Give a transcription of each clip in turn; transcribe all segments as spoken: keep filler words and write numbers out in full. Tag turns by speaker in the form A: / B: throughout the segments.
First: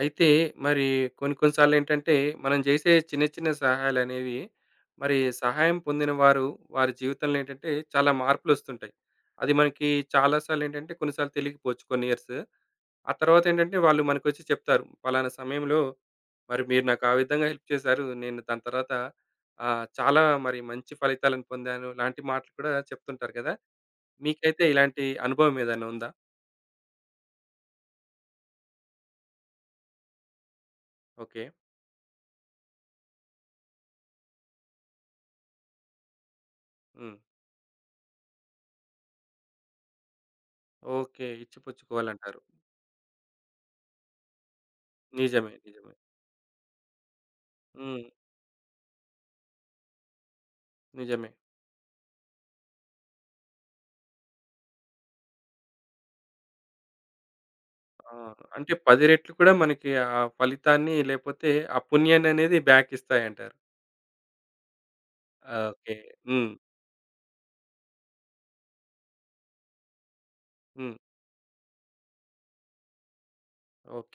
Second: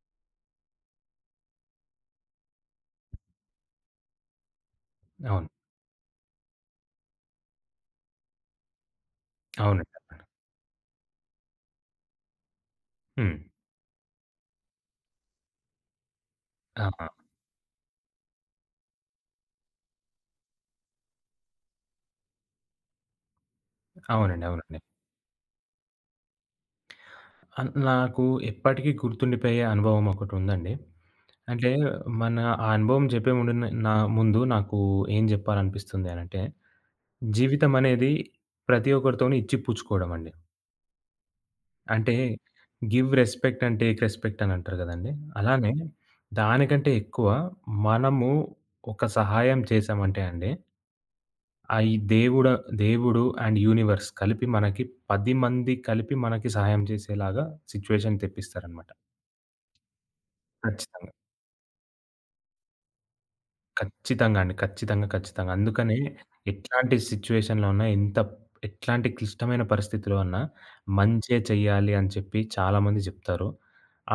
A: అయితే మరి కొన్ని కొన్ని సార్లేంటంటే, మనం జేసే చిన్న చిన్న సహాయాలనేవి మరి
B: అవును.
A: సహాయం పొందిన వారు, వారి జీవితంలో ఏంటంటే చాలా మార్పులొస్తుంటాయి. అది మనకి
B: అవునండి.
A: చాలా సార్లేంటంటే కొన్నిసార్లు తెలియకపోవచ్చు కొన్ని ఇయర్స్. ఆ
B: హ్మ్.
A: తర్వాతేంటంటే వాళ్ళు మనకొచ్చి చెప్తారు. "పలానా సమయంలో మరి మీరు
B: ఆ!
A: నాకు ఆ విధంగా హెల్ప్ చేశారు. నేను దాని తర్వాత ఆహ్, చాలా మరి మంచి ఫలితాలను పొందాను" లాంటి మాటలు కూడా చెప్తుంటారు కదా!
B: అవునండి.
A: మీకైతే
B: అవునండి.
A: ఇలాంటి అనుభవం ఏదైనా ఉందా?
B: అన్ నాకు ఎప్పటికీ గుర్తుండిపోయే అనుభవం ఒకటుందండి.
A: ఓకే.
B: అంటే మన ఆ అనుభవం చెప్పే ముందు నే నా ముందు నాకు ఏం జెప్పాలనిపిస్తుంది అనంటే,
A: హ్మ్.
B: జీవితం అనేది ప్రతి ఒక్కరితోని ఇచ్చి పుచ్చుకోవడం అండి.
A: ఓకే.
B: అంటే
A: ఇచ్చిపుచ్చుకోవాలంటారు.
B: Give respect and take respect అని అంటారు గదండీ!
A: నిజమే.
B: అలానే
A: నిజమే.
B: దానికంటే ఎక్కువ
A: హ్మ్.
B: మనము ఒక సహాయం చేశామంటే అండి,
A: నిజమే.
B: అయి దేవుడ దేవుడు దేవుడు అండ్ యూనివర్స్ కలిపి మనకి పది మంది కలిపి మనకి సహాయం చేసేలాగా
A: ఆ!
B: సిట్యుయేషన్
A: అంటే
B: తెప్పిస్తారనమాట.
A: పది రెట్లు కూడా మనకి ఆ ఫలితాన్ని
B: ఖచ్చితంగా.
A: లేపోతే ఆ పుణ్యాన్ననేది బ్యాక్ ఇస్తాయంటారు.
B: ఖచ్చితంగా అండి. ఖచ్చితంగా, ఖచ్చితంగా. అందుకనే
A: ఓకే. హ్మ్.
B: ఎట్లాంటి సిట్యుయేషన్‌లో ఉన్నా, ఎంత ఎట్లాంటి క్లిష్టమైన పరిస్థితిలో ఉన్నా
A: హ్మ్.
B: మంచే చెయ్యాలి అని చెప్పి చాలామంది జెప్తారు.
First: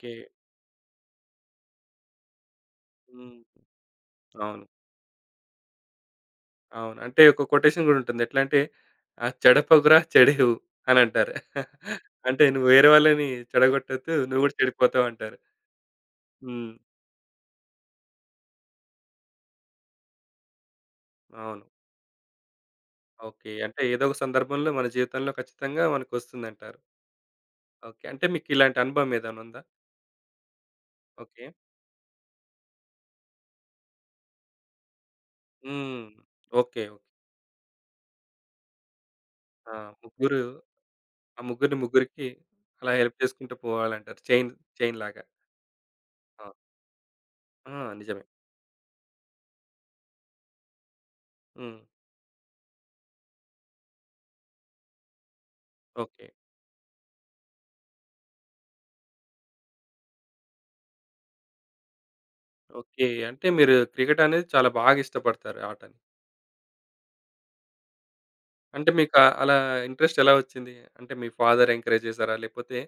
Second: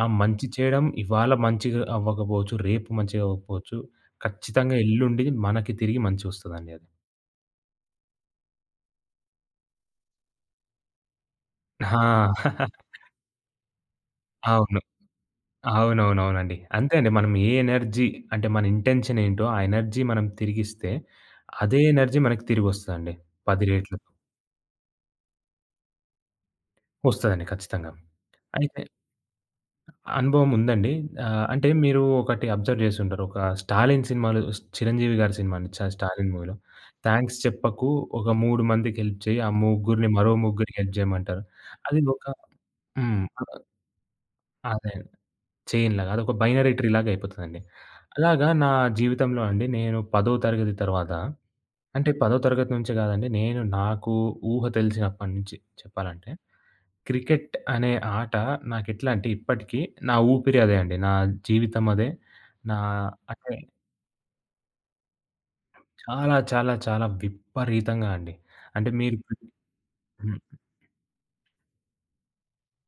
B: ఆ మంచి చేయడం ఇవాళ మంచిగా అవ్వకపోవచ్చు, రేపు మంచిగా
A: హ్మ్.
B: అవ్వకపోవచ్చు.
A: అవును.
B: ఖచ్చితంగా ఎల్లుండి మనకి తిరిగి మంచొస్తదండి అది.
A: అవును. అంటే ఒక కొటేషన్ గూడా ఉంటుంది. ఎట్లా అంటే ఆహ్, "చెడపకురా చెడెవు" అనంటారు.
B: ఆ!
A: అంటే నువ్వు వేరే వాళ్ళని చెడగొట్టొద్దు. నువ్వు గూడా
B: అవును.
A: చెడిపోతావంటారు.
B: అవునవునవునండి.
A: హ్మ్.
B: అంతే అండి. మనం ఏ ఎనర్జీ అంటే మన ఇంటెన్షన్ ఏంటో ఆ ఎనర్జీ మనం తిరిగిస్తే
A: అవును.
B: అదే ఎనర్జీ మనకి తిరిగొస్తదండి.
A: ఓకే.
B: పది
A: అంటే
B: రెట్లు
A: ఏదో ఒక సందర్భంలో మన జీవితంలో ఖచ్చితంగా మనకొస్తుందంటారు.
B: వస్తదండి ఖచ్చితంగా.
A: ఓకే. అంటే మీకిలాంటి
B: అయితే
A: అనుభవం ఏదైనా ఉందా?
B: అనుభవం ఉందండి. ఆహ్,
A: ఓకే.
B: అంటే మీరు ఒకటి అబ్జర్వ్ చేసుంటారు. ఒక 'స్టాలిన్' సినిమాలో, 'చిరంజీవి' గారి సినిమా అండి. చ
A: హ్మ్.
B: 'స్టాలిన్' మూవీలో
A: ఓకే. ఓకే.
B: థాంక్స్ చెప్పకు, ఒక ముగ్గురు మందికి హెల్ప్ చేయి, ఆ
A: ఆ!
B: ముగ్గురిని మరో
A: ముగ్గురు
B: ముగ్గురికి హెల్ప్ చేయమంటారు.
A: ఆ ముగ్గురిని
B: అది ఒక
A: ముగ్గురికి అలా హెల్ప్
B: హ్మ్.
A: చేసుకుంటూ పోవాలంటారు. చైన్
B: అదే.
A: చైన్ లాగా.
B: చైన్‌లాగా. అదొక
A: ఆ!
B: బైనరీ ట్రీలాగా అయిపోతదండి.
A: ఆ! నిజమే.
B: అలాగా నా జీవితంలో అండి నేను 10థ్ తరగతి తర్వాత,
A: హ్మ్.
B: అంటే 10థ్ తరగతి నుంచే కాదండి, నేను నాకు ఊహ తెలిసినప్పటి నుంచి
A: ఓకే.
B: చెప్పాలంటే, క్రికెట్ అనే ఆట నాకెట్లా అంటే ఇప్పటికి నా ఊపిరి అదే అండి. నా జీవితం అదే. నా
A: ఓకే. అంటే
B: అంటే
A: మీరు క్రికెట్ అనేది చాలా బాగా ఇష్టపడతారు ఆటని.
B: చాలా చాలా చాలా విపరీతంగా అండి. అంటే
A: అంటే మీకు
B: మీరు
A: ఆ- అలా ఇంట్రెస్ట్ ఎలా వచ్చింది? అంటే మీ ఫాదర్ ఎంకరేజ్ చేసారా? లేకపోతే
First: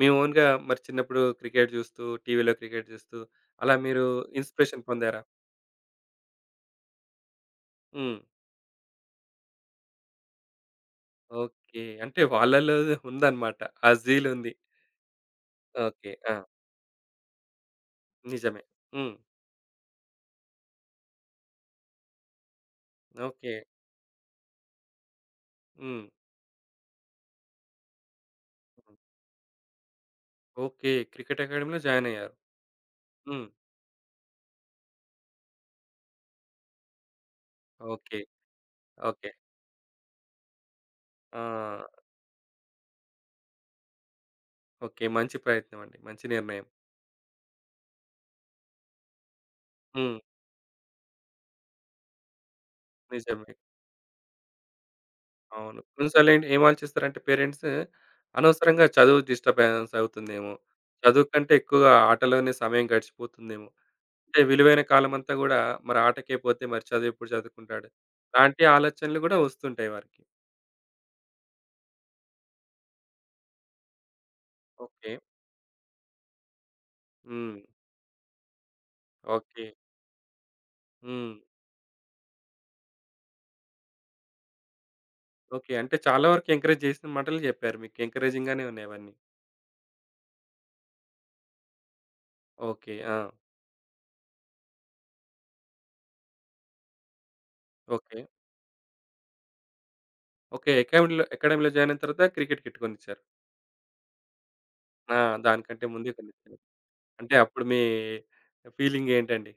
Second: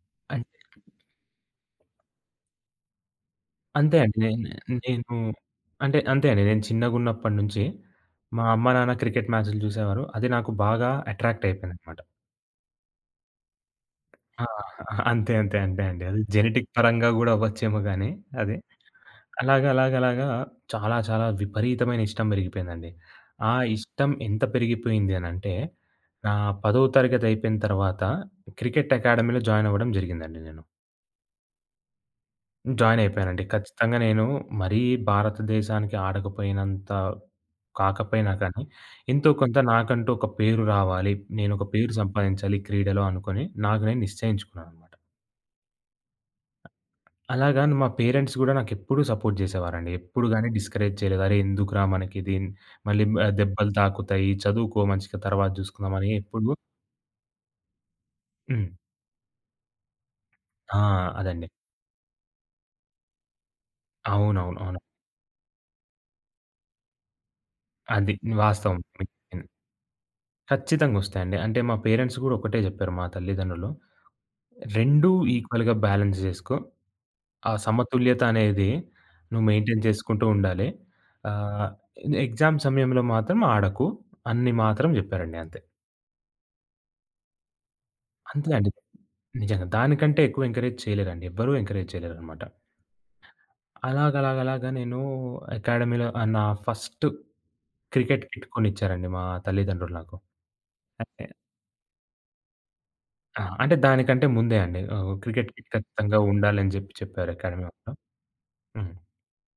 A: మీ
B: హ్మ్.
A: ఓన్‌గా మరి చిన్నప్పుడు క్రికెట్ చూస్తూ, టీవీలో క్రికెట్ చూస్తూ అలా
B: అంతే
A: మీరు
B: అండి. నేను
A: ఇన్‌స్పిరేషన్
B: నేను
A: పొందారా?
B: అంటే అంతే అండి. నేను చిన్నగున్నప్పటి నుంచి
A: హ్మ్.
B: మా అమ్మ, నాన్న క్రికెట్ మ్యాచ్‌లు చూసేవారు. అది నాకు బాగా అట్రాక్ట్
A: ఓకే.
B: అయిపోయిందనమాట.
A: అంటే వాళ్ళలో ఉందన్నమాట. ఆ జీల్
B: ఆ!
A: ఉంది.
B: అంతే, అంతే, అంతే అండి.
A: ఓకే.
B: అది
A: ఆ!
B: జెనెటిక్ పరంగా గూడా అవ్వచ్చేమో గానీ అది.
A: నిజమే. హ్మ్.
B: అలాగా, అలాగా, అలాగా చాలా, చాలా విపరీతమైన ఇష్టం పెరిగిపోయిందండి. ఆ
A: ఓకే.
B: ఇష్టం ఎంత పెరిగిపోయింది అనంటే,
A: హ్మ్.
B: నా 10వ తరగతి అయిపోయిన తర్వాత క్రికెట్
A: హ్మ్.
B: అకాడమీలో జాయిన్ అవ్వడం జరిగిందండి నేను.
A: ఓకే. క్రికెట్ అకాడమీలో జాయినయ్యారు.
B: జాయిన్ అయిపోయానండి.
A: హ్మ్.
B: ఖచ్చితంగా నేను మరీ భారతదేశానికి ఆడకపోయినంత
A: ఓకే.
B: కాకపోయినా కానీ, ఎంతో
A: ఓకే.
B: కొంత నాకంటూ ఒక పేరు రావాలి,
A: ఆ!
B: నేనొక పేరు సంపాదించాలి క్రీడలో అనుకోని నాకు నేను నిశ్చయించుకున్నాననమాట.
A: ఓకే. మంచి ప్రయత్నం అండి. మంచి నిర్ణయం.
B: అలాగా మా పేరెంట్స్ గూడా నాకెప్పుడూ సపోర్ట్ జేసేవారండి.
A: హ్మ్.
B: ఎప్పుడు గాని డిస్కరేజ్ చేయలేదు. "అరే! ఎందుకురా మనకిది, మళ్ళీ ఆహ్,
A: నిజమే.
B: దెబ్బలు తాకుతాయి. చదువుకో మంచిగా తర్వాత
A: అవును.
B: జూసుకుందాం" అని
A: కొన్నిసార్లు ఏంటి
B: ఎప్పుడు
A: ఏం ఆలోచిస్తారంటే పేరెంట్స్
B: హ్మ్.
A: అనవసరంగా చదువు డిస్టర్బెన్స్ అవుతుందేమో,
B: ఆ!
A: చదువు
B: అదండి.
A: కంటే ఎక్కువగా ఆటలోనే సమయం గడిచిపోతుందేమో, అంటే
B: అవునవును. అవును.
A: విలువైన కాలమంతా గూడా మరి ఆటకే పోతే మరి చదువు ఎప్పుడు చదువుకుంటాడు?
B: అది
A: లాంటి
B: వాస్తవం.
A: ఆలోచనలు గూడా వస్తుంటాయి వారికి.
B: ఖచ్చితంగొస్తాయండి. అంటే మా పేరెంట్స్ గూడా ఒకటే జెప్పారు, మా తల్లిదండ్రులు. రెండు
A: ఓకే.
B: ఈక్వల్‌గా బ్యాలెన్స్ జేసుకో. ఆ
A: హ్మ్.
B: సమతుల్యత అనేది నువ్వు
A: ఓకే.
B: మెయింటైన్ చేసుకుంటూ ఉండాలి.
A: హ్మ్.
B: ఆహ్, ఎగ్జామ్ సమయంలో మాత్రం ఆడకు అని మాత్రం జెప్పారండి అంతే.
A: ఓకే. అంటే చాలా వరకు ఎంకరేజ్ చేసిన మాటలు జెప్పారు మీకు.
B: అంతే
A: ఎంకరేజింగ్‌గానే
B: అండి.
A: ఉన్నాయి అవన్నీ.
B: నిజంగా. దానికంటే ఎక్కువ ఎంకరేజ్ చేయలేరండి. ఎవ్వరూ ఎంకరేజ్ చేయలేరనమాట.
A: ఓకే. ఆ!
B: అలాగలాగలాగా నేను అకాడమీలో ఆహ్, నా ఫస్ట్
A: ఓకే.
B: క్రికెట్ కిట్ కొనిచ్చారండి మా తల్లిదండ్రులు నాకు.
A: ఓకే. అకాడమీలో
B: అంటే
A: అకాడమీలో జాయిన్ అయిన తర్వాత క్రికెట్ కిట్ కొనిచ్చారు.
B: ఆ! అంటే దానికంటే ముందే అండి. ఆహ్,
A: ఆ!
B: క్రికెట్ కిట్
A: దానికంటే ముందే
B: ఖచ్చితంగా
A: కొనిచ్చారు.
B: ఉండాలని జెప్పి చెప్పారు
A: అంటే అప్పుడు
B: అకాడమీ
A: మీ
B: వాళ్ళు. హ్మ్.
A: ఫీలింగ్ ఏంటండి?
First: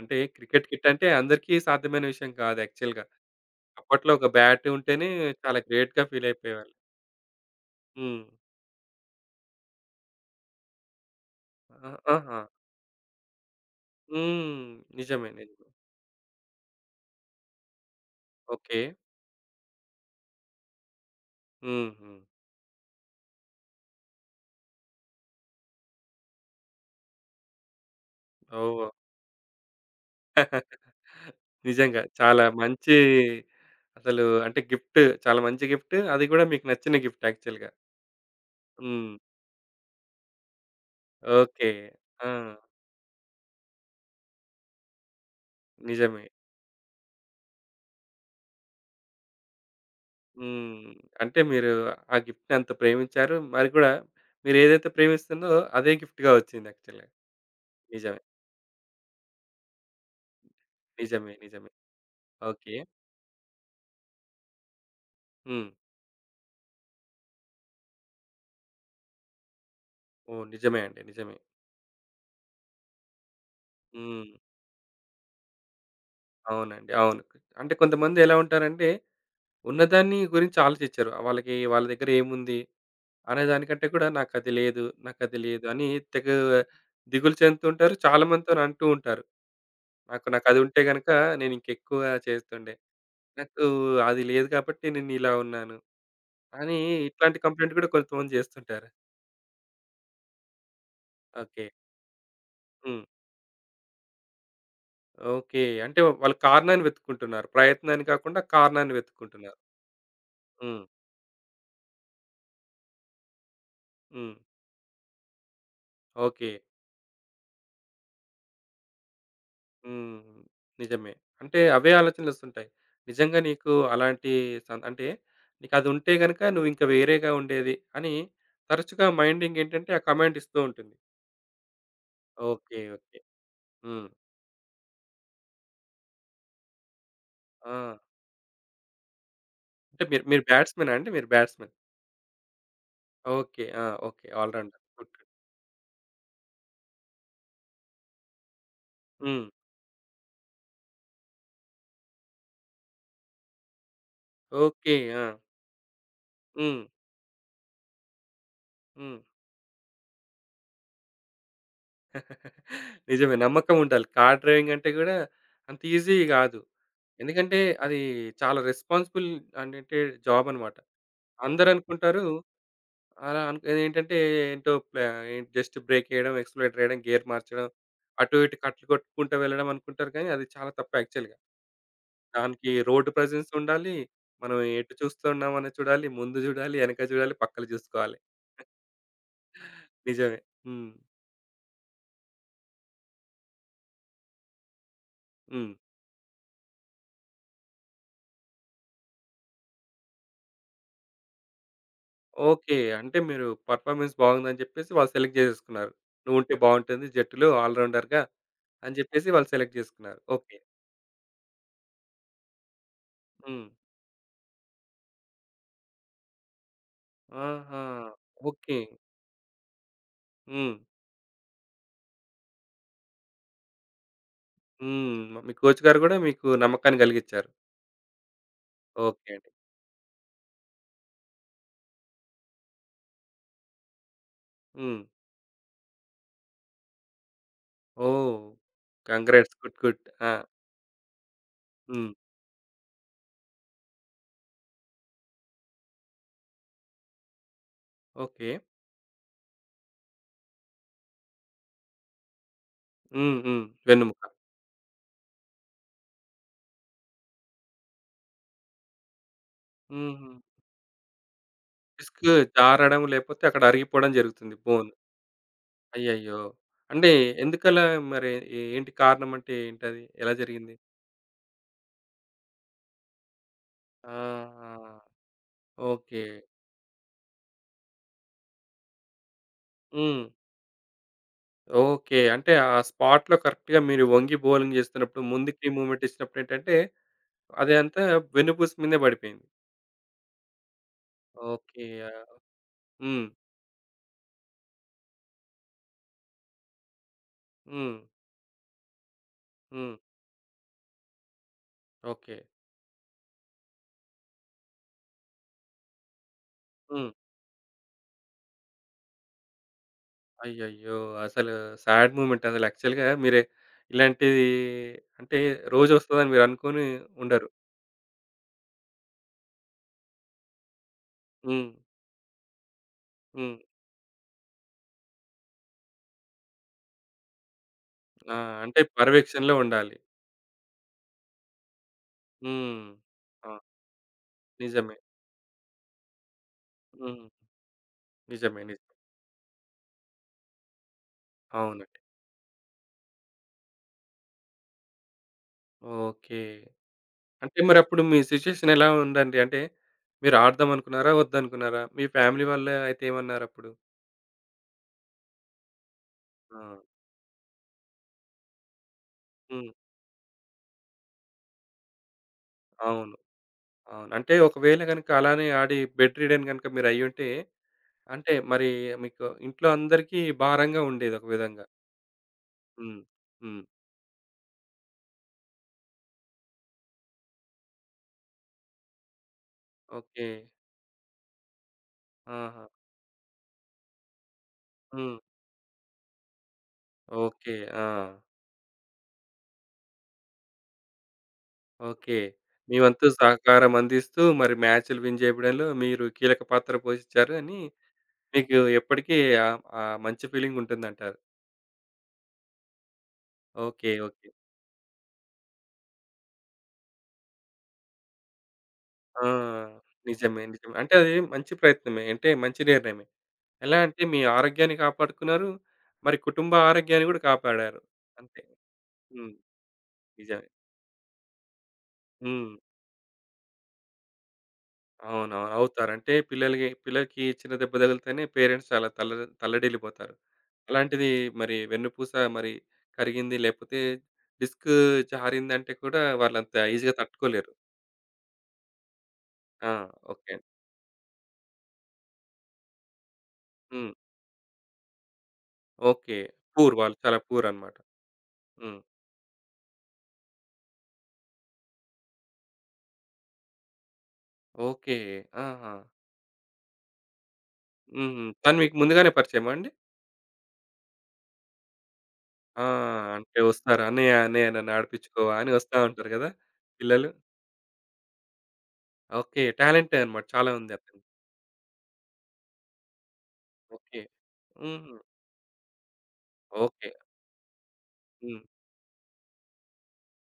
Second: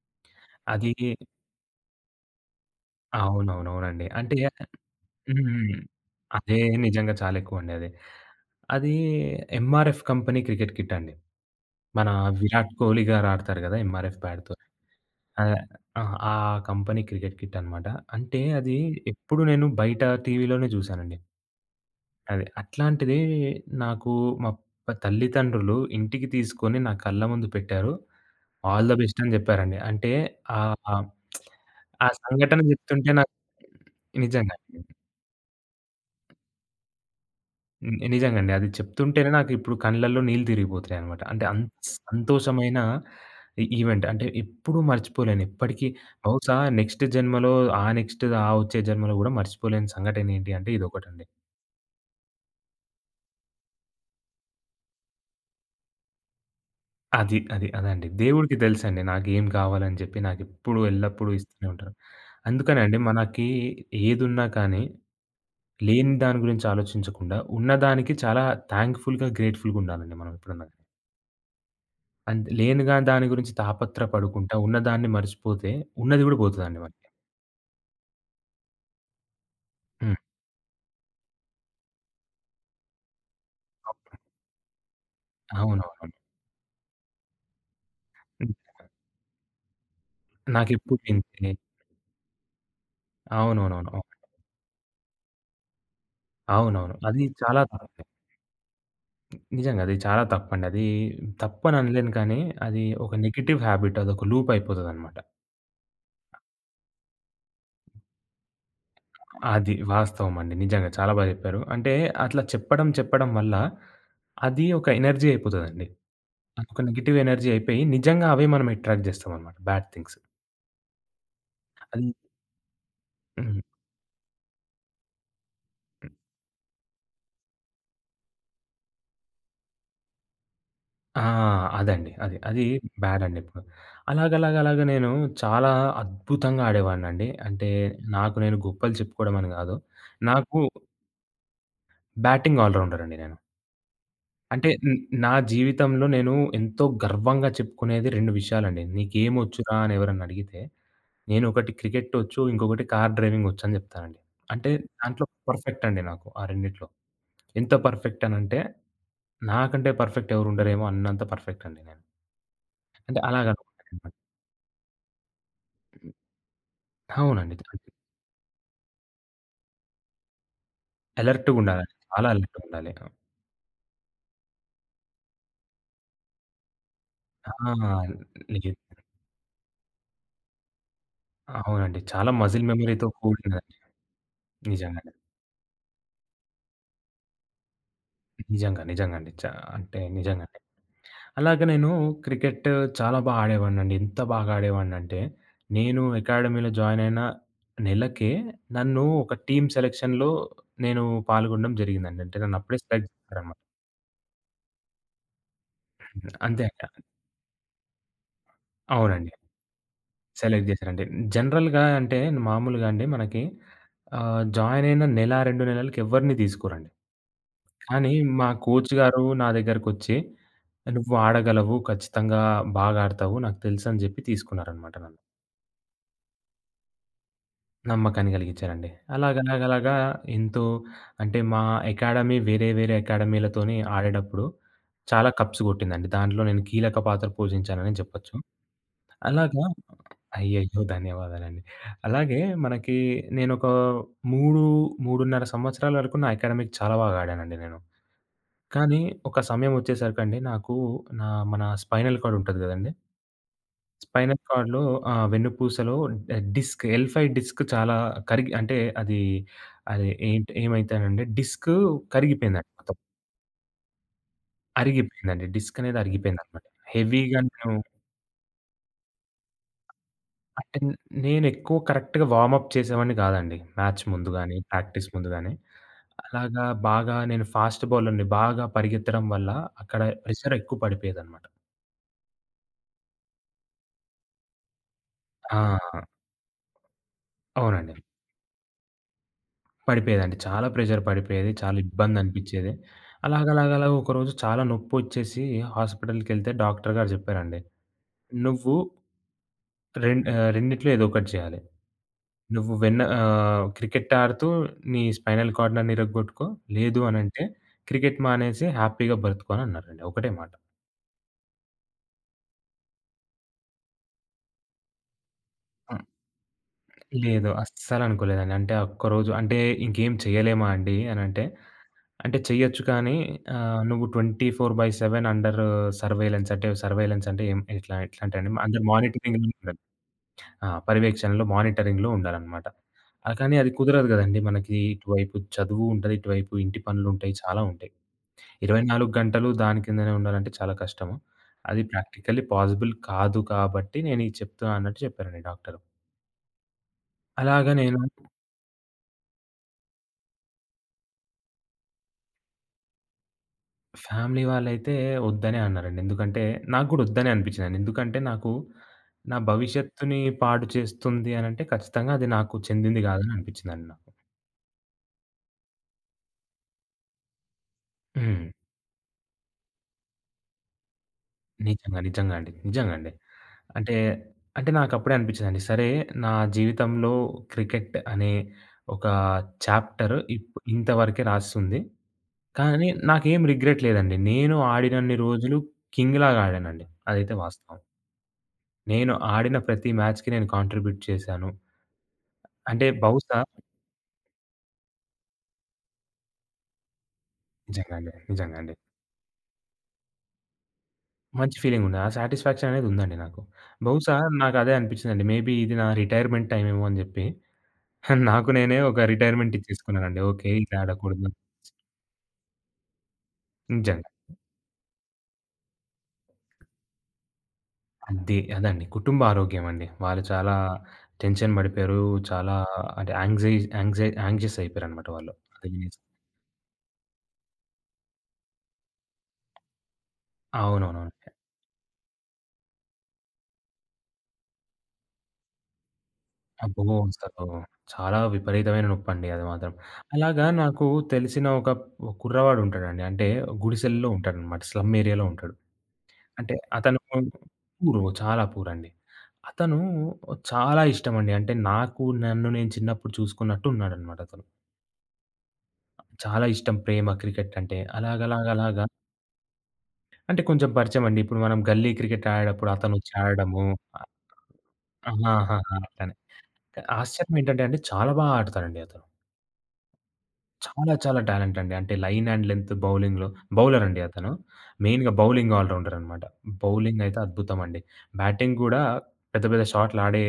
A: అంటే క్రికెట్ కిట్
B: అది
A: అంటే అందరికీ సాధ్యమైన విషయం కాదు యాక్చువల్‌గా.
B: అవునవునవునండి.
A: అప్పట్లో ఒక
B: అంటే
A: బ్యాట్ ఉంటేనే
B: హ్మ్.
A: చాలా
B: హ్మ్.
A: గ్రేట్‌గా ఫీల్
B: అదే
A: అయిపోయేవాళ్ళు.
B: నిజంగా చాలా ఎక్కువండి అది.
A: హ్మ్.
B: అది ఎంఆర్ఎఫ్ కంపెనీ క్రికెట్ కిట్ అండి.
A: ఆ!
B: మన
A: ఆహా!
B: 'విరాట్ కోహ్లీ' గారు ఆడతారు గదా, ఎంఆర్ఎఫ్ బ్యాట్‌తో.
A: హ్మ్. నిజమే.
B: ఆహ్,
A: నిజమే.
B: ఆ! ఆ కంపెనీ క్రికెట్ కిట్ అనమాట. అంటే అది
A: ఓకే.
B: ఎప్పుడు నేను బయట టీవీలోనే చూసానండి.
A: హుహు.
B: అది అట్లాంటిది నాకు మా ప తల్లిదండ్రులు ఇంటికి తీసుకొని నా కళ్ళ ముందు పెట్టారు.
A: ఓహ్!
B: ఆల్ ద బెస్ట్ అని జెప్పారండి. అంటే ఆహ్,
A: నిజంగా
B: ఆ
A: చాలా
B: సంఘటన
A: మంచి
B: జెప్తుంటే నాకు
A: అసలు
B: నిజంగా.
A: అంటే గిఫ్ట్ చాలా మంచి గిఫ్ట్. అది కూడా మీకు నచ్చిన గిఫ్ట్ యాక్చువల్‌గా.
B: హ్మ్. నిజంగండి. అది
A: హ్మ్.
B: చెప్తుంటేనే నాకిప్పుడు కళ్ళల్లో నీళ్ళు తిరిగిపోతున్నాయనమాట. అంటే అంత
A: ఓకే. ఆ!
B: సంతోషమైన ఈ ఈవెంట్. అంటే ఎప్పుడూ మర్చిపోలేను. ఎప్పటికి
A: నిజమే.
B: బహుశా నెక్స్ట్ జన్మలో, ఆ నెక్స్ట్ ఆ వచ్చే జన్మలో గూడా మర్చిపోలేని సంఘటనేంటి అంటే
A: హ్మ్.
B: ఇదొకటండి.
A: అంటే మీరు ఆ గిఫ్ట్‌ని అంత ప్రేమించారు. మరి కూడా మీరేదైతే ప్రేమిస్తుందో అదే గిఫ్ట్‌గా వచ్చింది యాక్చువల్‌గా.
B: అది. అది. అదండి.
A: నిజమే.
B: దేవుడికి తెలుసండి నాకేం కావాలని చెప్పి, నాకెప్పుడు ఎల్లప్పుడూ
A: నిజమే.
B: ఇస్తూనే
A: నిజమే.
B: ఉంటారు.
A: ఓకే.
B: అందుకనే అండి మనకి ఏదున్నా కానీ,
A: హ్మ్.
B: లేని దాని గురించి ఆలోచించకుండా ఉన్నదానికి చాలా థాంక్‌ఫుల్‌గా, గ్రేట్‌ఫుల్‌గా ఉండాలండి మనం
A: ఓహ్!
B: ఎప్పుడన్నా గాని.
A: నిజమే అండి. నిజమే.
B: అంత్ లేనిగా దాని గురించి తాపత్ర
A: హ్మ్.
B: పడుకుంటా, ఉన్నదాన్ని మర్చిపోతే ఉన్నది గూడా పోతదండి
A: అవునండి.
B: మనకి.
A: అవును. అంటే కొంతమంది ఎలా ఉంటారంటే
B: హ్మ్.
A: ఉన్నదాన్ని గురించి ఆలోచించరు. వాళ్ళకి వాళ్ళ దగ్గర ఏముంది అనే దానికంటే
B: అవ్
A: కూడా నాకది లేదు, నాకది లేదు అని
B: అవునవును.
A: తెగ దిగులు చెందుతుంటారు. చాలా
B: హ్మ్.
A: మందితోని అంటూ ఉంటారు. నాకు నాకదుంటే
B: నాకెప్పుడు
A: గనక
B: ఇంతే.
A: నేను ఇంకెక్కువ చేస్తుండే. నాకు
B: అవునవునవును. అవును.
A: అది లేదు కాబట్టి నేనిలా ఉన్నాను. అని
B: అవునవును. అది
A: ఇట్లాంటి
B: చాలా
A: కంప్లెయింట్ గూడా
B: తప్పండి.
A: కొంతమంది జేస్తుంటారు.
B: నిజంగా అది చాలా తప్పండి. అది
A: ఓకే.
B: తప్పని అనలేను కానీ, అది
A: హ్మ్.
B: ఒక నెగెటివ్ హ్యాబిట్, అదొక లూప్ అయిపోతదనమాట.
A: ఓకే. అంటే వాళ్ళు కారణాన్ని వెతుక్కుంటున్నారు. ప్రయత్నాన్ని కాకుండా కారణాన్ని వెతుక్కుంటున్నారు.
B: అది వాస్తవం అండి.
A: హ్మ్.
B: నిజంగా చాలా బా జెప్పారు. అంటే అట్లా చెప్పడం, చెప్పడం వల్ల
A: హ్మ్.
B: అది ఒక ఎనర్జీ అయిపోతదండి.
A: ఓకే.
B: అదొక నెగెటివ్ ఎనర్జీ అయిపోయి, నిజంగా అవే మనం అట్రాక్ట్ జేస్తామనమాట. Bad things.
A: హ్మ్. నిజమే. అంటే అవే
B: అది
A: ఆలోచనలొస్తుంటాయి. నిజంగా
B: హ్మ్.
A: నీకు అలాంటి సం అంటే నీకదుంటే గనక నువ్వింక వేరేగా ఉండేది అని తరచుగా మైండ్ ఇంకేంటంటే ఆ కమాండ్ ఇస్తూ ఉంటుంది.
B: ఆ! అదండి. అది. అది
A: ఓకే. ఓకే.
B: బ్యాడండి ఇప్పుడు.
A: హ్మ్.
B: అలాగలాగలాగ నేను చాలా అద్భుతంగా ఆడేవాడినండి. అంటే
A: ఆ!
B: నాకు నేను గొప్పలు చెప్పుకోవడం అని గాదు.
A: అంటే మీరు మీరు
B: నాకు
A: బ్యాట్స్‌మెనా అండి? మీరు బ్యాట్స్‌మెన్.
B: బ్యాటింగ్ ఆల్ రౌండర్ అండి నేను.
A: ఓకే. ఆ! ఓకే.
B: అంటే
A: ఆల్‌రౌండర్.
B: న్
A: గుడ్.
B: నా జీవితంలో నేను ఎంతో గర్వంగా చెప్పుకునేది రెండు విషయాలండి.
A: హ్మ్.
B: "నీకేమొచ్చురా?" అని ఎవరన్నా అడిగితే, నేనొకటి క్రికెట్ ఒచ్చు, ఇంకొకటి కార్ డ్రైవింగ్ ఒచ్చని జెప్తానండి. అంటే
A: ఓకే. ఆ!
B: దాంట్లో పర్ఫెక్ట్ అండి నాకు ఆ
A: హ్మ్.
B: రెండిట్లో. ఎంత పర్ఫెక్ట్ అనంటే,
A: హ్మ్.
B: నాకంటే పర్ఫెక్ట్ ఎవరుండరేమో అన్నంత పర్ఫెక్ట్ అండి నేను. అంటే
A: నిజమే. నమ్మకం ఉండాలి.
B: అలాగనుకుంటాననమాట.
A: కార్ డ్రైవింగ్ అంటే గూడా అంత ఈజీ గాదు.
B: అవునండి.
A: ఎందుకంటే అది చాలా రెస్పాన్సిబుల్ అంటే జాబ్ అన్నమాట. అందరూ
B: అలర్ట్‌గుండాలండి.
A: అనుకుంటారు.
B: చాలా అలర్ట్‌గుండాలి.
A: అలా అనుకునేదేంటంటే ఏంటో ప్లా జస్ట్ బ్రేక్ ఎయడం, ఎక్సిలరేటర్ ఎయడం, గేర్ మార్చడం,
B: ఆ!
A: అటు ఇటు
B: లేదు.
A: కట్లు కొట్టుకుంటూ వెళ్ళడం అనుకుంటారు కానీ అది చాలా తప్పు యాక్చువల్‌గా.
B: అవునండి. చాలా మజిల్
A: దానికి
B: మెమరీ‌తో
A: రోడ్ ప్రెజెన్స్
B: కూడినదండి.
A: ఉండాలి. మనం ఎటు
B: నిజంగానే.
A: చూస్తున్నామని చూడాలి. ముందు చూడాలి, ఎనక చూడాలి, పక్కల చూసుకోవాలి.
B: నిజంగా. నిజంగండి. చ అంటే
A: నిజమే.
B: నిజంగండి.
A: హ్మ్.
B: అలాగే నేను క్రికెట్ చాలా బా ఆడేవాడినండి. ఎంత బాగా ఆడేవాడినంటే,
A: హ్మ్.
B: నేను అకాడమీలో జాయిన్ అయిన నెలకే నన్ను ఒక టీమ్ సెలక్షన్‌లో నేను పాల్గొనడం జరిగిందండి. అంటే నన్ను
A: ఓకే.
B: అప్పుడే సెలెక్ట్
A: అంటే మీరు
B: చేసారనమాట.
A: పర్ఫార్మెన్స్ బాగుందని జెప్పేసి వాళ్ళు సెలెక్ట్ జేసేసుకున్నారు.
B: అంతే.
A: నువ్వుంటే
B: అండి.
A: బావుంటుంది జట్టులో ఆల్ రౌండర్‌గా అని
B: అవునండి.
A: జెప్పేసి వాళ్ళు సెలెక్ట్ జేసుకున్నారు. ఓకే.
B: సెలెక్ట్ జేసారండి. జనరల్‌గా అంటే మామూలుగా అండి మనకి
A: హ్మ్.
B: ఆహ్, జాయిన్ అయిన నెల, రెండు నెలలకి ఎవరిని తీసుకోరండి.
A: ఆహా!
B: కానీ మా
A: ఓకే.
B: కోచ్ గారు నా దగ్గరకొచ్చి
A: హ్మ్.
B: "నువ్వు ఆడగలవు. ఖచ్చితంగా బాగా ఆడతావు. నాకు తెలుసని" జెప్పి తీసుకున్నారనమాట నన్ను.
A: హ్మ్. మీ కోచ్ గారు గూడా మీకు నమ్మకాన్ని గలిగిచ్చారు.
B: నమ్మకాన్ని కలిగించారండి.
A: ఓకే అండి.
B: అలాగలాగలాగా ఎంతో అంటే మా అకాడమీ వేరే వేరే అకాడమీలతోని ఆడేటప్పుడు
A: హ్మ్.
B: చాలా కప్స్ గొట్టిందండి. దాంట్లో నేను కీలక పాత్ర పోషించానని జెప్పొచ్చు.
A: ఓహ్! కంగ్రాట్స్.
B: అలాగా
A: గుడ్. గుడ్. ఆ!
B: అయ్యయ్యో! ధన్యవాదాలండి.
A: హ్మ్.
B: అలాగే మనకి నేనొక మూడు, మూడున్నర సంవత్సరాల వరకు నా అకాడమిక్ చాలా బాగా ఆడానండి నేను.
A: ఓకే.
B: కానీ ఒక సమయం వచ్చేసరికండి నాకు నా మన స్పైనల్ కార్డ్ ఉంటది గదండీ!
A: హ్మ్. హ్మ్. వెన్నెముక.
B: స్పైనల్ కార్డ్‌లో, ఆహ్, వెన్నుపూసలో డ డిస్క్, ఎల్ ఫైవ్ డిస్క్ చాలా కరిగి, అంటే అది అది
A: హుహు.
B: ఏంటి ఏమైతేనండి డిస్క్
A: డిస్క్
B: కరిగిపోయిందండి మొత్తం.
A: జారడం లేపోతే అక్కడ అరిగిపోవడం జరుగుతుంది బోన్.
B: అరిగిపోయిందండి. డిస్క్ అనేది
A: అయ్యయ్యో!
B: అరిగిపోయిందనమాట.
A: అంటే
B: హెవీగా నేను
A: ఎందుకలా మరి ఏ ఏంటి కారణం అంటే ఏంటది? ఎలా జరిగింది?
B: అంటే నేనెక్కువ కరెక్ట్‌గా వార్మప్ చేసేవాడిని కాదండి, మ్యాచ్ ముందు గాని,
A: ఆహా!
B: ప్రాక్టీస్ ముందు గాని.
A: ఓకే.
B: అలాగా బాగా నేను ఫాస్ట్ బౌలర్‌ని. బాగా పరిగెత్తడం వల్ల అక్కడ
A: హ్మ్.
B: ప్రెషర్ ఎక్కువ పడిపోయేదనమాట.
A: ఓకే. అంటే ఆ స్పాట్‌లో కరెక్ట్‌గా మీరు వంగి బౌలింగ్ చేస్తున్నప్పుడు ముందుకి
B: ఆ!
A: మూవ్‌మెంట్ ఇచ్చినప్పుడేంటంటే అది
B: అవునండి.
A: అంతా వెన్నుపూస మీదే పడిపోయింది.
B: పడిపోయేదండి. చాలా ప్రెషర్ పడిపోయేది. చాలా
A: ఓకే. ఆహ్,
B: ఇబ్బందనిపిచ్చేది.
A: హ్మ్.
B: అలాగలాగలాగ ఒకరోజు చాలా నొప్పొచ్చేసి హాస్పిటల్‌కెళ్తే డాక్టర్ గారు చెప్పారండి,
A: హ్మ్.
B: "నువ్వు
A: హ్మ్.
B: రెం ఆహ్, రెండిట్లో ఏదో ఒకటి చేయాలి.
A: ఓకే.
B: నువ్వు వెన్న ఆహ్, క్రికెట్ ఆడుతూ నీ స్పైనల్ కార్డ్‌నన్ను ఇరగ్గొట్టుకో, లేదు
A: హ్మ్.
B: అనంటే క్రికెట్ మానేసి హ్యాపీగా బ్రతుకు" అని అన్నారండి. ఒకటే మాట.
A: అయ్యయ్యో! అసలు సాడ్ మూమెంట్ అసలు యాక్చువల్‌గా మీరు ఇలాంటిది అంటే
B: హ్మ్.
A: రోజొస్తదని మీరు అనుకోని
B: లేదు.
A: ఉండరు.
B: అస్సలనుకోలేదండి. అంటే ఆ ఒక్కరోజు, అంటే ఇంకేం చేయలేమా అండి అనంటే,
A: హ్మ్.
B: అంటే చేయొచ్చు కానీ
A: హ్మ్.
B: ఆహ్, నువ్వు ఇరవై నాలుగు బై ఏడు అండర్ సర్వేలెన్స్, అంటే సర్వేలెన్స్ అంటే ఏం ఎట్లా ఎట్లా అంటే
A: ఆ!
B: అండి
A: అంటే
B: అండర్ మానిటరింగ్‌లో
A: పర్యవేక్షణలో
B: ఉండాలి.
A: ఉండాలి.
B: ఆ! పర్యవేక్షణలో, మానిటరింగ్‌లో ఉండాలనమాట.
A: హ్మ్.
B: ఆహ్, కానీ
A: ఆ!
B: అది కుదరదు గదండీ మనకి.
A: నిజమే.
B: ఇటువైపు చదువు ఉంటది, ఇటువైపు ఇంటి
A: హ్మ్.
B: పనులుంటాయి, చాలా ఉంటాయి.
A: నిజమే. నిజమే.
B: ఇరవై నాలుగు గంటలు దాని కిందనే ఉండాలంటే చాలా కష్టము. అది
A: అవునండి.
B: ప్రాక్టికల్లీ పాసిబుల్ కాదు కాబట్టి నేను ఇది చెప్తా అన్నట్టు చెప్పారండి డాక్టరు.
A: ఓకే. అంటే
B: అలాగా నేను
A: మరప్పుడు మీ సిట్యుయేషన్ ఎలా ఉందండి? అంటే మీరు ఆడదాం అనుకున్నారా? వద్దనుకున్నారా? మీ ఫ్యామిలీ వాళ్ళు అయితే ఏమన్నారప్పుడు?
B: ఫ్యామిలీ వాళ్ళైతే వద్దనే అన్నారండి. ఎందుకంటే
A: ఆ!
B: నాకు గూడా వద్దనే అనిపించిందండి. ఎందుకంటే నాకు నా
A: హ్మ్.
B: భవిష్యత్తుని పాడు చేస్తుంది అనంటే, ఖచ్చితంగా అది నాకు చెందింది
A: అవును.
B: కాదని అనిపించిందండి నాకు.
A: అవును. అంటే ఒకవేళ గనుక అలానే ఆడి బెడ్ రిడెన్ గనుక మీరయ్యుంటే అంటే
B: హ్మ్.
A: మరి మీకు ఇంట్లో అందరికీ భారంగా ఉండేది ఒక విధంగా.
B: నిజంగా. నిజంగా అండి. నిజంగా
A: హ్మ్.
B: అండి.
A: హ్మ్.
B: అంటే, అంటే నాకప్పుడే అనిపించిందండి. సరే, నా జీవితంలో క్రికెట్ అనే ఒక చాప్టర్
A: ఓకే.
B: ఇప్ ఇంతవరకే రాసుంది.
A: ఆహా!
B: కానీ నాకేం రిగ్రెట్ లేదండి. నేను ఆడినన్ని
A: హ్మ్.
B: రోజులు కింగ్‌లాగా ఆడానండి. అదైతే
A: ఓకే.
B: వాస్తవం.
A: ఆ!
B: నేను ఆడిన ప్రతి మ్యాచ్‌కి నేను కాంట్రిబ్యూట్ చేశాను.
A: ఓకే. మీ
B: అంటే
A: వంతు
B: బహుశా
A: సహకారం అందిస్తూ మరి మ్యాచ్‌లు విన్ జేయడంలో మీరు కీలక పాత్ర పోషించారు అని
B: నిజంగా అండి. నిజంగా
A: మీకు
B: అండి.
A: ఎప్పటికీ ఆహ్, ఆ మంచి ఫీలింగ్ ఉంటుందంటారు.
B: మంచి ఫీలింగుంది. ఆ సాటిస్ఫాక్షన్ అనేది ఉందండి నాకు.
A: ఓకే.
B: బహుశా
A: ఓకే.
B: నాకదే అనిపించిందండి. మేబీ ఇది నా రిటైర్‌మెంట్ టైమ్ ఏమో అని జెప్పి నాకు నేనే ఒక
A: ఆ!
B: రిటైర్‌మెంట్ ఇచ్చేసుకున్నానండి.
A: నిజమే.
B: ఓకే,
A: నిజమే.
B: ఇది
A: అంటే అది
B: ఆడకూడదు.
A: మంచి ప్రయత్నమే. అంటే మంచి నిర్ణయమే. ఎలా అంటే
B: నిజంగా.
A: మీ ఆరోగ్యాన్ని కాపాడుకున్నారు. మరి కుటుంబ ఆరోగ్యాన్ని గూడా కాపాడారు.
B: అది
A: అంతే.
B: అదండి. కుటుంబ
A: హ్మ్.
B: ఆరోగ్యం అండి. వాళ్ళు
A: నిజమే.
B: చాలా టెన్షన్ పడిపోయారు.
A: హ్మ్.
B: చాలా అంటే యాంగ్‌జై యాంగ్‌జై యాంగ్షియస్ అయిపోయారనమాట వాళ్ళు.
A: అవునవును.
B: అది
A: అవుతారు. అంటే పిల్లలకి పిల్లలకి చిన్న దెబ్బ తగిలితేనే పేరెంట్స్ చాలా తల్ల తల్లడిల్లిపోతారు. అలాంటిది
B: అవునవునవును.
A: మరి వెన్నుపూస మరి కరిగింది, లేకపోతే డిస్క్ జారిందంటే కూడా వాళ్ళంత
B: అబ్బో!
A: ఈజీగా
B: అసలు
A: తట్టుకోలేరు.
B: చాలా విపరీతమైన నొప్పండి అది
A: ఆ!
B: మాత్రం.
A: ఓకే.
B: అలాగా నాకు తెలిసిన ఒక కుర్రవాడు ఉంటాడండి. అంటే
A: హ్మ్.
B: గుడిసెల్లో ఉంటాడనమాట. స్లమ్ ఏరియాలో ఉంటాడు.
A: ఓకే.
B: అంటే
A: పూర్ వాళ్ళు
B: అతను
A: చాలా పూర్ అన్నమాట.
B: పూర్, చాలా పూర్
A: హ్మ్.
B: అండి. అతను చాలా ఇష్టమండి. అంటే నాకు నన్ను నేను చిన్నప్పుడు చూసుకున్నట్టు ఉన్నాడనమాట అతను.
A: ఓకే. ఆహా!
B: చాలా ఇష్టం, ప్రేమ క్రికెట్ అంటే.
A: హుహు. తను మీకు
B: అలాగలాగలాగా
A: ముందుగానే పరిచయమా అండి?
B: అంటే కొంచెం పరిచయమండి. ఇప్పుడు మనం గల్లీ క్రికెట్
A: ఆ!
B: ఆడేటప్పుడు అతనొచ్చి
A: అంటే
B: ఆడడము.
A: వస్తారు.
B: ఆ!
A: "అన్నయ్య, అన్నయ్య నన్ను ఆడిపించుకోవా" అని
B: ఆహాహాహా!
A: వస్తా ఉంటారు
B: అట్లనే.
A: కదా! పిల్లలు.
B: ఆశ్చర్యం ఏంటంటే అండి, చాలా బాగా ఆడతాడండి అతను.
A: ఓకే. టాలెంటే అన్నమాట. చాలా ఉంది
B: చాలా
A: అతనికి.
B: చాలా టాలెంట్ అండి. అంటే లైన్ అండ్ లెంత్ బౌలింగ్‌లో బౌలర్ అండి
A: ఓకే.
B: అతను.
A: హ్మ్.
B: మెయిన్‌గా బౌలింగ్ ఆల్ రౌండర్ అనమాట.
A: ఓకే.
B: బౌలింగ్ అయితే అద్భుతం అండి.
A: హ్మ్.
B: బ్యాటింగ్ కూడా పెద్ద పెద్ద షాట్‌లు ఆడే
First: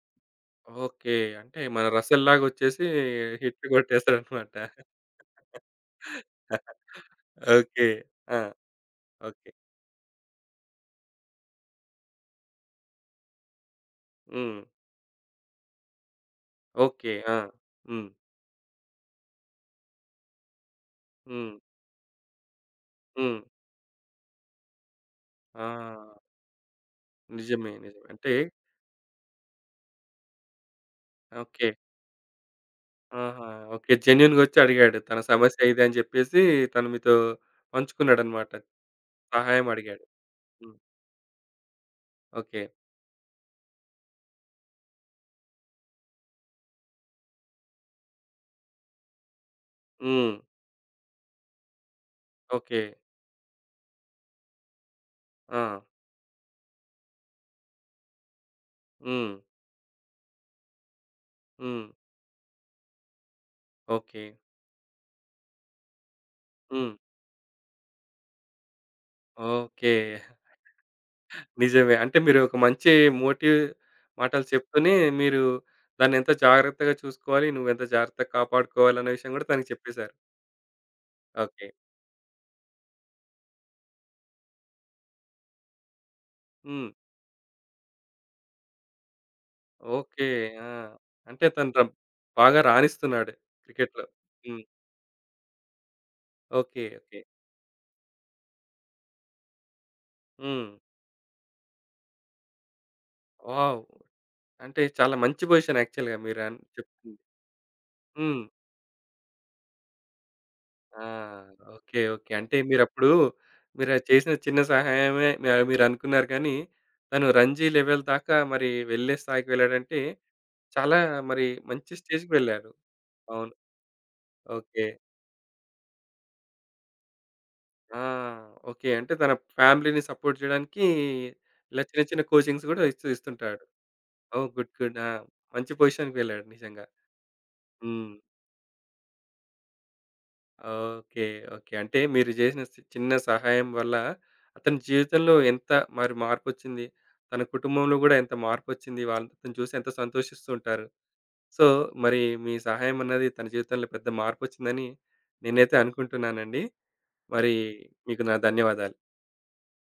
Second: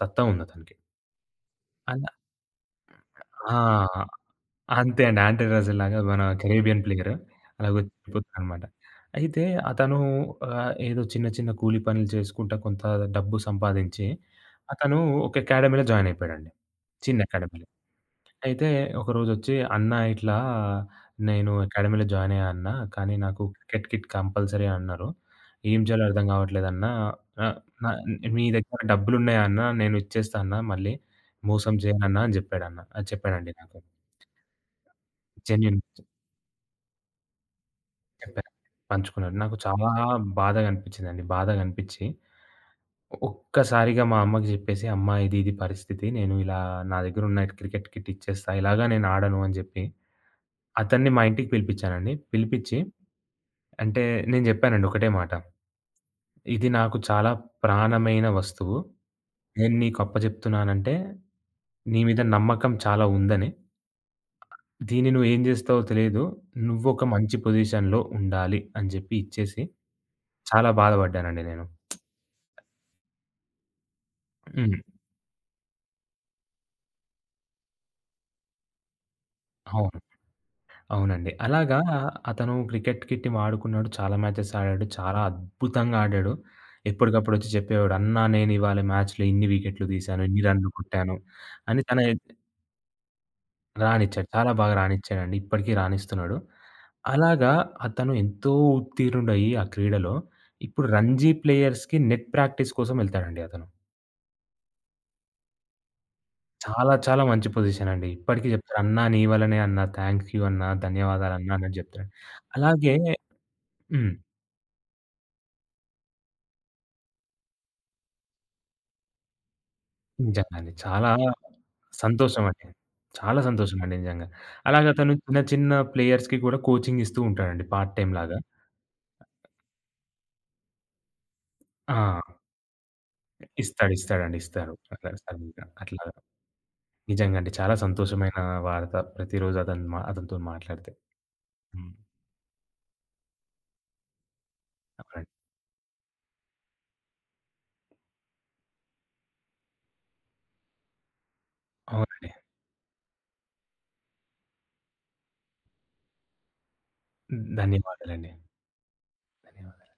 B: సత్తా ఉంది అతనికి.
A: ఓకే. అంటే మన
B: అలా
A: 'రసల్‌లాగా' వచ్చేసి హిట్
B: ఆ!
A: కొట్టేసాడన్నమాట.
B: అంతే అండి. ఆండ్రే రస్సెల్ లాగా, మన కరేబియన్ ప్లేయర్,
A: ఓకే. ఆ!
B: అలాగొచ్చిపోతాడనమాట. అయితే
A: ఓకే.
B: అతను ఆహ్, ఏదో చిన్న చిన్న కూలి పనులు చేసుకుంటా కొంత డబ్బు సంపాదించి
A: హ్మ్.
B: అతను ఒక అకాడమీలో జాయిన్ అయిపోయాడండి.
A: ఓకే.
B: చిన్న
A: ఆ!
B: అకాడమీలో.
A: హ్మ్.
B: అయితే ఒకరోజొచ్చి "అన్నా ఇట్లా నేను
A: హ్మ్.
B: అకాడమీలో జాయిన్ అయ్యా అన్నా. కానీ
A: హ్మ్.
B: నాకు క్రికెట్ కిట్ కంపల్సరీ" అన్నారు. "ఏం చేయాలో
A: ఆ!
B: అర్థం కావట్లేదన్నా. ఆహ్,
A: నిజమే.
B: న
A: నిజమే. అంటే
B: మీ దగ్గర డబ్బులున్నాయా అన్నా? నేను ఇచ్చేస్తా అన్నా మళ్ళీ.
A: ఓకే.
B: మోసం చేయనన్నా" అని చెప్పాడన్న. ఆహ్,
A: ఆహా!
B: చెప్పాడండి నాకు.
A: ఓకే. జెన్యూన్‌గా వచ్చి అడిగాడు. తన సమస్య
B: జెన్యూన్
A: ఇది అని చెప్పేసి తను మీతో
B: చెప్పాను.
A: పంచుకున్నాడన్నమాట.
B: పంచుకున్నాడు. నాకు
A: సహాయం
B: చాలా
A: అడిగాడు.
B: బాధగా
A: హ్మ్.
B: అనిపించిందండి. బాధగా అనిపించి
A: ఓకే.
B: ఒక్కసారిగా మా అమ్మకి చెప్పేసి, "అమ్మ ఇది ఇది పరిస్థితి. నేను ఇలా నా దగ్గరున్న క్రికెట్ కిట్ ఇచ్చేస్తా. ఇలాగ నేను ఆడను" అని చెప్పి
A: హ్మ్.
B: అతన్ని మా ఇంటికి పిలిపించానండి. పిలిపించి,
A: ఓకే.
B: అంటే నేను జెప్పానండి ఒకటే మాట.
A: ఆ!
B: "ఇది నాకు చాలా ప్రాణమైన వస్తువు.
A: హ్మ్.
B: నేను నీకు అప్పజెప్తున్నానంటే,
A: హ్మ్.
B: నీ మీద నమ్మకం చాలా ఉందని.
A: ఓకే.
B: దీన్ని నువ్వు ఏం జేస్తావో తెలీదు.
A: హ్మ్.
B: నువ్వొక మంచి పొజిషన్‌లో ఉండాలి" అని జెప్పి ఇచ్చేసి
A: ఓకే.
B: చాలా బాధపడ్డానండి నేను.
A: నిజమే. అంటే మీరు ఒక మంచి మోటివ్ మాటలు
B: హ్మ్.
A: చెప్తూనే మీరు దాన్నెంత జాగ్రత్తగా చూసుకోవాలి, నువ్వెంత జాగ్రత్తగా కాపాడుకోవాలనే విషయం గూడా తనకి
B: అవును.
A: చెప్పేశారు.
B: అవునండి.
A: ఓకే.
B: అలాగా అతను క్రికెట్ కిట్‌ని వాడుకున్నాడు. చాలా మ్యాచెస్ ఆడాడు. చాలా అద్భుతంగా ఆడాడు.
A: హ్మ్.
B: ఎప్పటికప్పుడొచ్చి చెప్పేవాడు, "అన్నా నేనివాళ మ్యాచ్‌లో ఇన్ని వికెట్లు తీశాను,
A: ఓకే.
B: ఇన్ని
A: ఆ!
B: రన్‌లు కొట్టాను"
A: అంటే తను
B: అని
A: ర
B: తన
A: బాగా రాణిస్తున్నాడు క్రికెట్‌లో.
B: రానిచ్చాడు. చాలా
A: హ్మ్.
B: బాగా రానిచ్చాడండి. ఇప్పటికి రానిస్తున్నాడు.
A: ఓకే. ఓకే.
B: అలాగా అతను ఎంతో ఉత్తీర్ణుడయ్యి ఆ క్రీడలో
A: హ్మ్.
B: ఇప్పుడు రంజీ ప్లేయర్స్‌కి నెట్ ప్రాక్టీస్ కోసం ఎళ్తాడండి అతను.
A: వావ్! అంటే చాలా మంచి పొజిషన్ యాక్చువల్‌గా మీరు అన్
B: చాలా
A: చెప్తుంది.
B: చాలా మంచి పొజిషన్ అండి.
A: హ్మ్.
B: ఇప్పటికి చెప్తారు, "అన్నా నీ వల్లనే అన్నా. థాంక్ యూ అన్నా.
A: ఆ!
B: ధన్యవాదాలన్నా" అన్నట్టు
A: ఓకే.
B: చెప్తాడు.
A: ఓకే. అంటే
B: అలాగే
A: మీరప్పుడు మీరది
B: హ్మ్.
A: చేసిన చిన్న సహాయమే మ మీరనుకున్నారు కానీ, తను రంజీ లెవెల్ దాకా మరి వెళ్ళే స్థాయికి వెళ్ళాడంటే,
B: నిజంగా అండి.
A: చాలా
B: చాలా
A: మరి మంచి స్టేజ్‌కి
B: సంతోషం అండి.
A: వెళ్ళారు.
B: చాలా
A: అవును.
B: సంతోషం అండి నిజంగా.
A: ఓకే.
B: అలాగే అతను చిన్న చిన్న ప్లేయర్స్‌కి కూడా కోచింగ్ ఇస్తూ ఉంటాడండి పార్ట్
A: ఆ!
B: టైమ్ లాగా.
A: ఓకే. అంటే తన ఫ్యామిలీని సపోర్ట్ చేయడానికి ఇలా చిన్న
B: ఆ!
A: చిన్న కోచింగ్స్ గూడా ఇస్తూ ఇస్తుంటాడు.
B: ఇస్తాడు. ఇస్తాడండి.
A: ఓహ్!
B: ఇస్తారు.
A: గుడ్. గుడ్. ఆ!
B: అట్లా
A: మంచి పొజిషన్‌కి
B: అట్లాగా.
A: వెళ్ళాడు నిజంగా.
B: నిజంగా అండి. చాలా
A: హ్మ్.
B: సంతోషమైన వార్త. ప్రతిరోజు అతను మా అతనితోని మాట్లాడితే.
A: ఓకే. ఓకే.
B: హ్మ్.
A: అంటే మీరు జేసిన సి చిన్న సహాయం వల్ల అతని
B: అవునండి.
A: జీవితంలో ఎంత మరి మార్పొచ్చింది? తన కుటుంబంలో గూడా ఎంత మార్పొచ్చింది? వాళ్ళు అతను చూసి ఎంత సంతోషిస్తూ ఉంటారు. సో, మరి
B: అవునండి.
A: మీ సహాయం అన్నది తన జీవితంలో పెద్ద మార్పొచ్చిందని నేనైతే అనుకుంటున్నానండి. మరి మీకు
B: ధన్యవాదాలండి.
A: నా ధన్యవాదాలు.
B: ధన్యవాదాలు.